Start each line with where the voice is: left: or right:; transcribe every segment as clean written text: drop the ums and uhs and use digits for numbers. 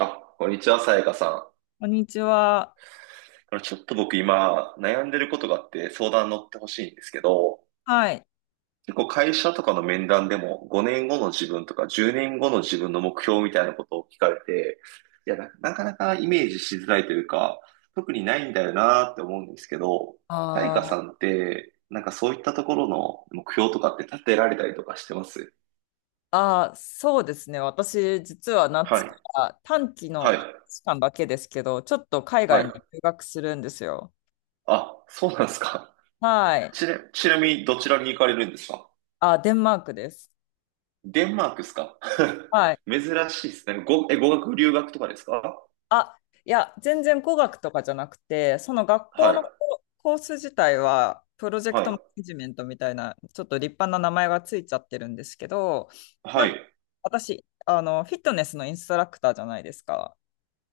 right: あ、こんにちは、さやかさん。
left: こんにちは。
right: ちょっと僕今悩んでることがあって相談乗ってほしいんですけど、
left: はい。
right: 結構会社とかの面談でも5年後の自分とか10年後の自分の目標みたいなことを聞かれて、いや、なかなかイメージしづらいというか、特にないんだよなーって思うんですけど、
left: あ
right: さやかさ
left: ー
right: んって、なんかそういったところの目標とかって立てられたりとかしてます？
left: そうですね。私、実は
right: は
left: 夏
right: い、
left: から短期の
right: はい、
left: 半年間だけですけど、ちょっと海
right: は
left: 外
right: い。
left: に留学するんですよ。
right: あ、そうなんですか。
left: はい。
right: ちなみにどちらに行かれるんですか？
left: あ、デンマークです。
right: デンマークですか？
left: はい。
right: 珍しいですね。語学留学とかですか？
left: あ、いや、全然語学とかじゃなくて、その学校
right: はい。
left: のコース自体は、プロジェク
right: は
left: トマ
right: い。
left: ネジメントみたいな、ちょっと立派な名前がついちゃってるんですけど、な
right: は
left: んか
right: い。
left: 私、あの、フィットネスのインストラクターじゃないですか。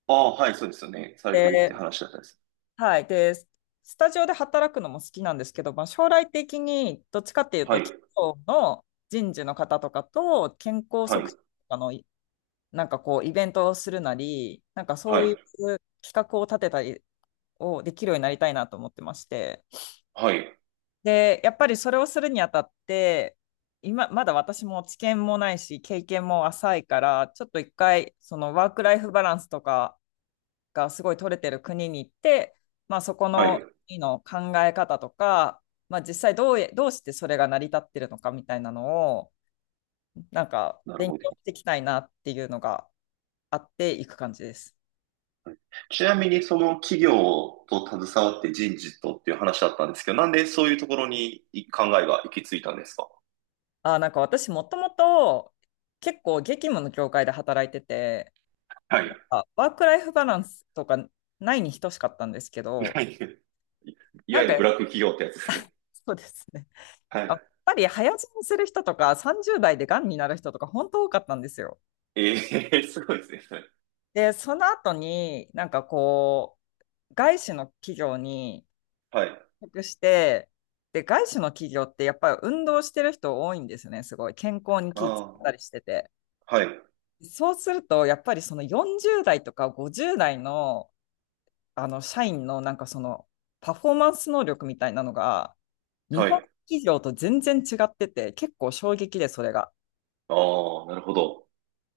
right: ああ、はい、そうですよね。されてるって
left: で、
right: 話だったんです。
left: はい。で、スタジオで働くのも好きなんですけど、まあ、将来的にどっちかっていう
right: は
left: と、企
right: い。
left: 業の人事の方とかと健康
right: は
left: 促
right: い。
left: 進とかのなんかこう、イベントをするなり、なんかそ
right: は
left: ういう
right: い。
left: 企画を立てたりをできるようになりたいなと思ってまして。
right: はい。
left: で、やっぱりそれをするにあたって、今、まだ私も知見もないし、経験も浅いから、ちょっと一回、そのワークライフバランスとか、がすごい取れてる国に行って、まあ、そこ
right: は
left: の
right: い。
left: 国の考え方とか、まあ、実際どうしてそれが成り立ってるのかみたいなのを、なんか
right: なる
left: 勉
right: ほど。
left: 強していきたいなっていうのがあっていく感じです。
right: ちなみに、その企業と携わって人事とっていう話だったんですけど、なんでそういうところに考えが行き着いたんですか？
left: あ、なんか私もともと結構激務の業界で働いてて、
right: はい。
left: ワークライフバランスとかないに等しかったんですけ
right: は
left: ど、
right: い。い
left: な
right: わ
left: ん
right: ゆ
left: か
right: るブラック企業ってやつですね。
left: そうですね。
right: は
left: やっ
right: い。
left: ぱり早死にする人とか30代でがんになる人とか本当多かったんですよ。
right: ええ、すごいですね、それ。
left: で、その後に、なんかこう、外資の企業に
right: はい。
left: 委託して、で、外資の企業ってやっぱり運動してる人多いんですよね、すごい。健康に
right: あ
left: 気遣っ
right: あ、
left: たりしてて。
right: はい。
left: そうすると、やっぱりその40代とか50代の、あの社員のなんかそのパフォーマンス能力みたいなのが、日
right: は
left: 本
right: い。
left: 企業と全然違ってて、結構衝撃で、それが。
right: ああ、なるほど。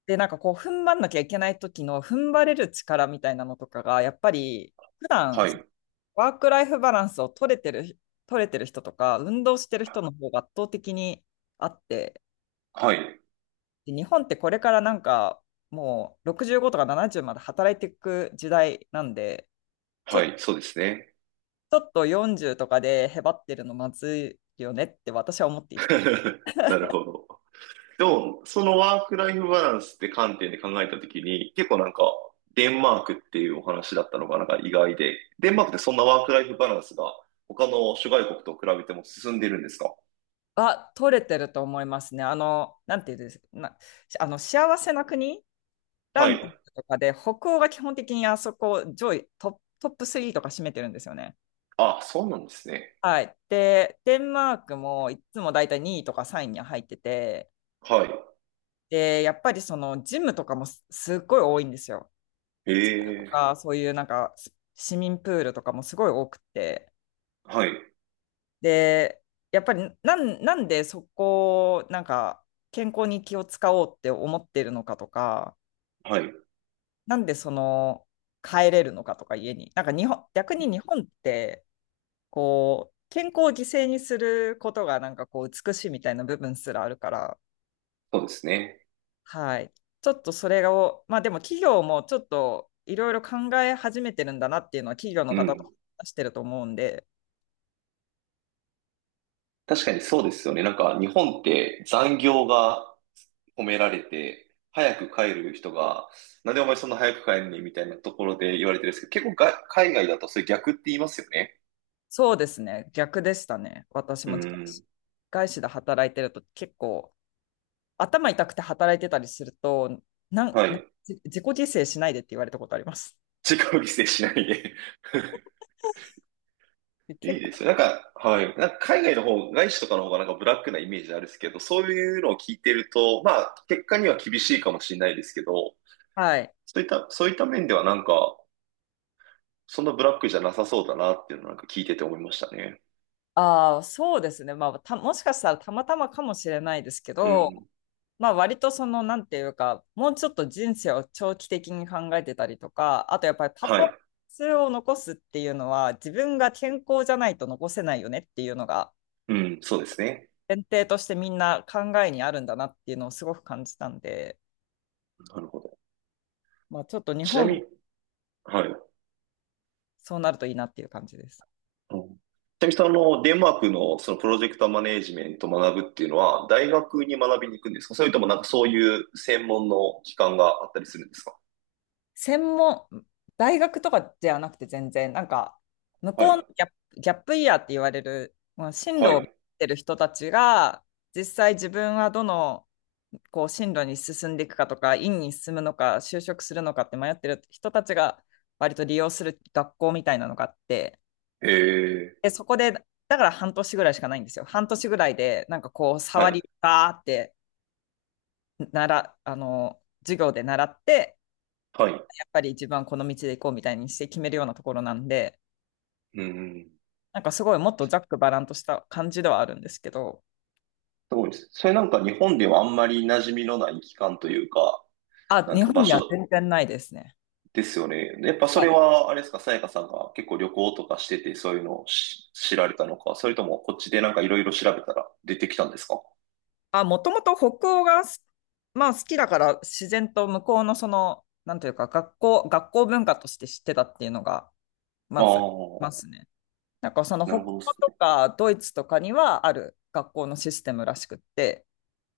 left: で、なんかこう、踏ん張んなきゃいけない時の踏ん張れる力みたいなのとかが、やっぱり、普段
right: はい。
left: ワークライフバランスを取れてる、取れてる人とか、運動してる人の方が圧倒的にあって、
right: はい。
left: で日本ってこれからなんか、もう65とか70まで働いていく時代なんで、ちょ、
right: は
left: ち
right: い。そうですね。
left: ょっと40とかでへばってるのまずいよねって私は思っていて。
right: なるほど。でも、そのワークライフバランスって観点で考えたときに、結構なんか、デンマークっていうお話だったのがなんか意外で、デンマークってそんなワークライフバランスが他の諸外国と比べても進んでるんですか？
left: あ、取れてると思いますね。あの、なんていうんですな、あの、幸せな国ラ
right: は
left: ン
right: い。
left: キングとかで、北欧が基本的にあそこ上位トップ3とか占めてるんですよね。
right: あ、そうなんですね。
left: はい。で、デンマークもいつもだいたい2位とか3位には入ってて、
right: は
left: で、やっぱりそのジムとかもすっごい多いんですよ。
right: い。へ
left: と
right: え。
left: か、そういうなんか市民プールとかもすごい多くて。
right: はい。
left: で、やっぱりなんでそこをなんか健康に気を使おうって思ってるのかとか、
right: はい。
left: なんでその帰れるのかとか家に。なんか日本、逆に日本ってこう健康を犠牲にすることがなんかこう美しいみたいな部分すらあるから、
right: そうですね。
left: はい。ちょっとそれを、まあでも企業もちょっといろいろ考え始めてるんだなっていうのは企業の
right: う
left: 方と
right: ん。
left: 話してると思うんで、
right: 確かにそうですよね。なんか日本って残業が褒められて、早く帰る人が、なんでお前そんな早く帰るねみたいなところで言われてるんですけど、結構が海外だとそれ逆って言いますよね。
left: そうですね。逆でしたね。私
right: う
left: も
right: ん。
left: 外資で働いてると結構頭痛くて働いてたりすると、なん、
right: は
left: な
right: い。
left: 自己犠牲しないでって言われたことあります。
right: 自己犠牲しないで。
left: で
right: い
left: 結
right: いで
left: 構、
right: すよ。なんか、はい。なんか海外の方、外資とかの方がなんかブラックなイメージあるんですけど、そういうのを聞いてると、まあ、結果には厳しいかもしれないですけど、
left: はい。
right: そういった面ではなんか、そんなブラックじゃなさそうだなっていうのをなんか聞いてて思いましたね。
left: ああ、そうですね。まあた、もしかしたらたまたまかもしれないですけ
right: う
left: ど、
right: ん。
left: まあ割とその、なんていうか、もうちょっと人生を長期的に考えてたりとか、あとやっぱりパフォー
right: は
left: マン
right: い。
left: スを残すっていうのは、自分が健康じゃないと残せないよねっていうのが、
right: うん、そうですね。
left: 前提としてみんな考えにあるんだなっていうのをすごく感じたんで、
right: なるほど。
left: まあちょっと日
right: ちな
left: 本
right: みに、
left: も
right: はい。
left: そうなるといいなっていう感じです。
right: うん。ちなみにそのデンマークのそのプロジェクトマネージメントを学ぶっていうのは大学に学びに行くんですか？それともなんかそういう専門の機関があったりするんですか？
left: 専門、大学とかじゃなくて全然、なんか、向
right: は
left: こうの
right: い。
left: ギャップイヤーって言われる、まあ進路
right: は
left: を持っ
right: い。
left: てる人たちが、実際自分はどの、こう、進路に進んでいくかとか、院に進むのか、就職するのかって迷ってる人たちが、割と利用する学校みたいなのがあって、
right: えー、
left: で、そこで、だから半年ぐらいしかないんですよ。半年ぐらいで、なんかこう、
right: は
left: 触
right: い。
left: り、バーって、なら、あの、授業で習って、
right: はい。
left: やっぱり一番この道で行こうみたいにして決めるようなところなんで、
right: うん。
left: なんかすごいもっとざっくばらんとした感じではあるんですけど、
right: すごいです。それなんか日本ではあんまり馴染みのない機関というか、
left: あ、
right: なん
left: 日
right: ていうか
left: 本
right: 場
left: には
right: 所
left: 全然ないですね。
right: ですよね。やっぱそ
left: はい、
right: れは、あれですか、さやかさんが結構旅行とかしててそういうのを知られたのか、それともこっちでなんかいろいろ調べたら出てきたんですか？
left: あ、もともと北欧がまあ、好きだから自然と向こうのその、なんというか学校、学校文化として知ってたっていうのが
right: あ
left: ま
right: あ
left: ずま
right: ー、
left: すね。なんかその
right: な
left: 北
right: る
left: 欧
right: ほどで
left: と
right: す。
left: かドイツとかにはある学校のシステムらしくって、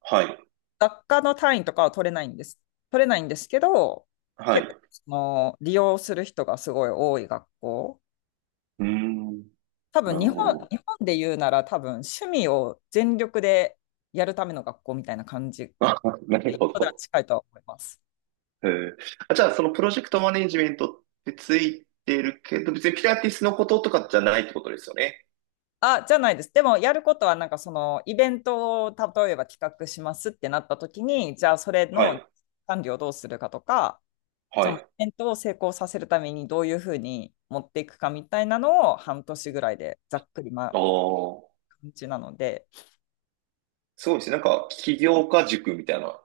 right: はい。
left: 学科の単位とかは取れないんです。取れないんですけど、
right: は
left: 結
right: い。
left: 構その利用する人がすごい多い学校。
right: うーん。
left: 多分
right: なる
left: 日本、
right: ほ
left: 日本で言うなら多分趣味を全力でやるための学校みたいな感じ。
right: ど。あ、なるほ
left: 人では
right: ど。
left: 近いとは思います。
right: えー、あ、じゃあ、そのプロジェクトマネジメントってついてるけど、別にピラティスのこととかじゃないってことですよね。
left: あ、じゃないです。でもやることはなんかそのイベントを例えば企画しますってなった時に、じゃあそれ
right: は
left: の
right: い。
left: 管理をどうするかとか、
right: は
left: そのイ
right: い。
left: ベントを成功させるためにどういうふうに持っていくかみたいなのを半年ぐらいでざっくり
right: ああ。
left: 感じなので、
right: すごいですね。なんか、起業家塾みたいな、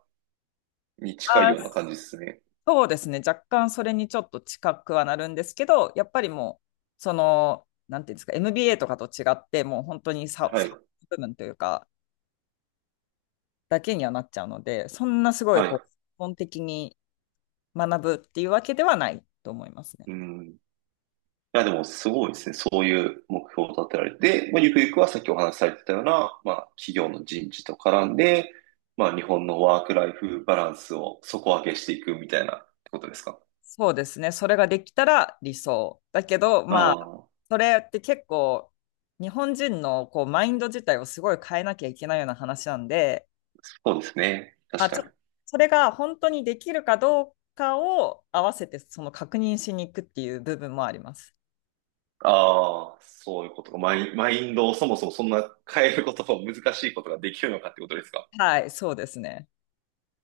right: に近いよう
left: あ、
right: な感じですね。
left: そうですね、若干それにちょっと近くはなるんですけど、やっぱりもう、その、なんていうんですか、MBA とかと違って、もう本当に
right: はい。
left: 部分というか、だけにはなっちゃうので、そんなすごい
right: はい。
left: こう、
right: う
left: 基本的に学ぶっていうわけではないと思いますね。
right: ん。いや、でもすごいですね。そういう目標を立てられて、まあ、ゆくゆくはさっきお話しされてたような、まあ、企業の人事と絡んで、まあ、日本のワークライフバランスを底上げしていくみたいなってことですか？
left: そうですね。それができたら理想。だけど、
right: あ
left: まあ、
right: あ、
left: それって結構、日本人のこうマインド自体をすごい変えなきゃいけないような話なんで、
right: そうですね。
left: ま
right: 確
left: あ、
right: か
left: ちょ
right: に。
left: っとそれが本当にできるかどうかを合わせて、その確認しに行くっていう部分もあります。
right: ああ、そういうことか。マインドをそもそもそんな変えることを難しいことができるのかってことですか？
left: はい、そうですね。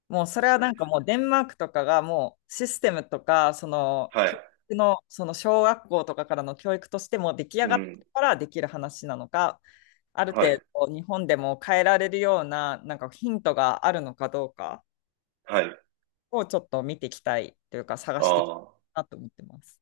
left: もうそれ
right: 確
left: は
right: かに
left: なん
right: で
left: か
right: す。
left: もうデンマークとかがもうシステムとか、その
right: は
left: 教
right: い。
left: 育の、その小学校とかからの教育としてもう出来
right: う
left: 上がって
right: ん。
left: からできる話なのか、ある
right: は
left: 程
right: い。
left: 度日本でも変えられるようななんかヒントがあるのかどうか
right: はい。
left: をちょっと見ていきたいというか探
right: あ
left: していきた
right: あ。
left: いなと思ってます。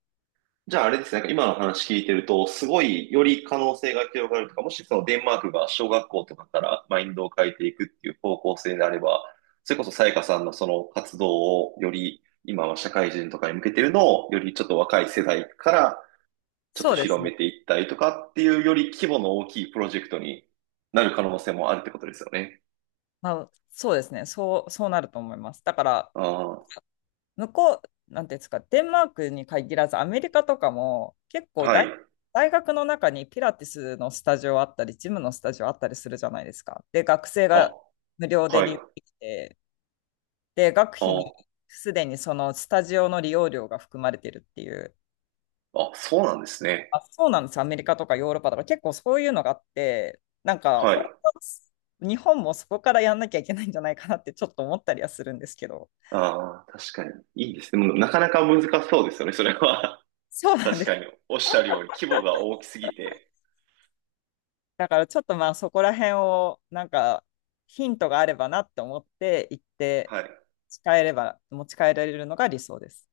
right: じゃああれですね、なんか今の話聞いてると、すごいより可能性が広がるとか、もしそのデンマークが小学校とかからマインドを変えていくっていう方向性であれば、それこそさやかさんのその活動をより今は社会人とかに向けてるのをよりちょっと若い世代からちょっ
left: そ
right: と
left: うです
right: 広
left: ね。
right: めていったりとかっていうより規模の大きいプロジェクトになる可能性もあるってことですよね。
left: まあ、そうですね。そう、そうなると思います。だから
right: あ
left: 向こう、なんていうんですか、デンマークに限らず、アメリカとかも結
right: あ、
left: 構
right: はい。
left: 大学の中にピラティスのスタジオあったり、ジムのスタジオあったりするじゃないですか。で、学生が
right: あ、
left: 無料で
right: はい。
left: 利用できて、で、学費に
right: あ
left: すでにそのスタジオの利用料が含まれてるっていう。
right: あ、そうなんですね。
left: あ、そうなんです。アメリカとかヨーロッパとか結構そういうのがあって、なんか
right: は
left: 本
right: い。
left: 当は日本もそこからやんなきゃいけないんじゃないかなってちょっと思ったりはするんですけど。
right: ああ、確かに。いいですね。もうなかなか難しそうですよね、それは。
left: そう なん
right: 確
left: で
right: か
left: す。
right: に。おっしゃるように、規模が大きすぎて。
left: だからちょっとまあそこら辺をなんかヒントがあればなって思って行って
right: はい。
left: 持ち帰れば、持ち帰られるのが理想です。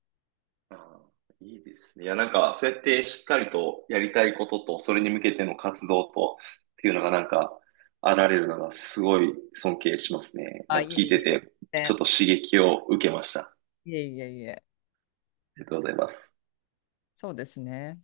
right: ああ、いいですね。いや、なんか、そうやってしっかりとやりたいことと、それに向けての活動と、っていうのがなんか、あられるのがすごい尊敬しますね。
left: あ、
right: なんか
left: い
right: 聞
left: え
right: い
left: い
right: て
left: え。
right: て、ち
left: 全
right: ょっと刺激を受けました。あ
left: 然いえいえいえ。
right: りがとうございます。
left: そうですね。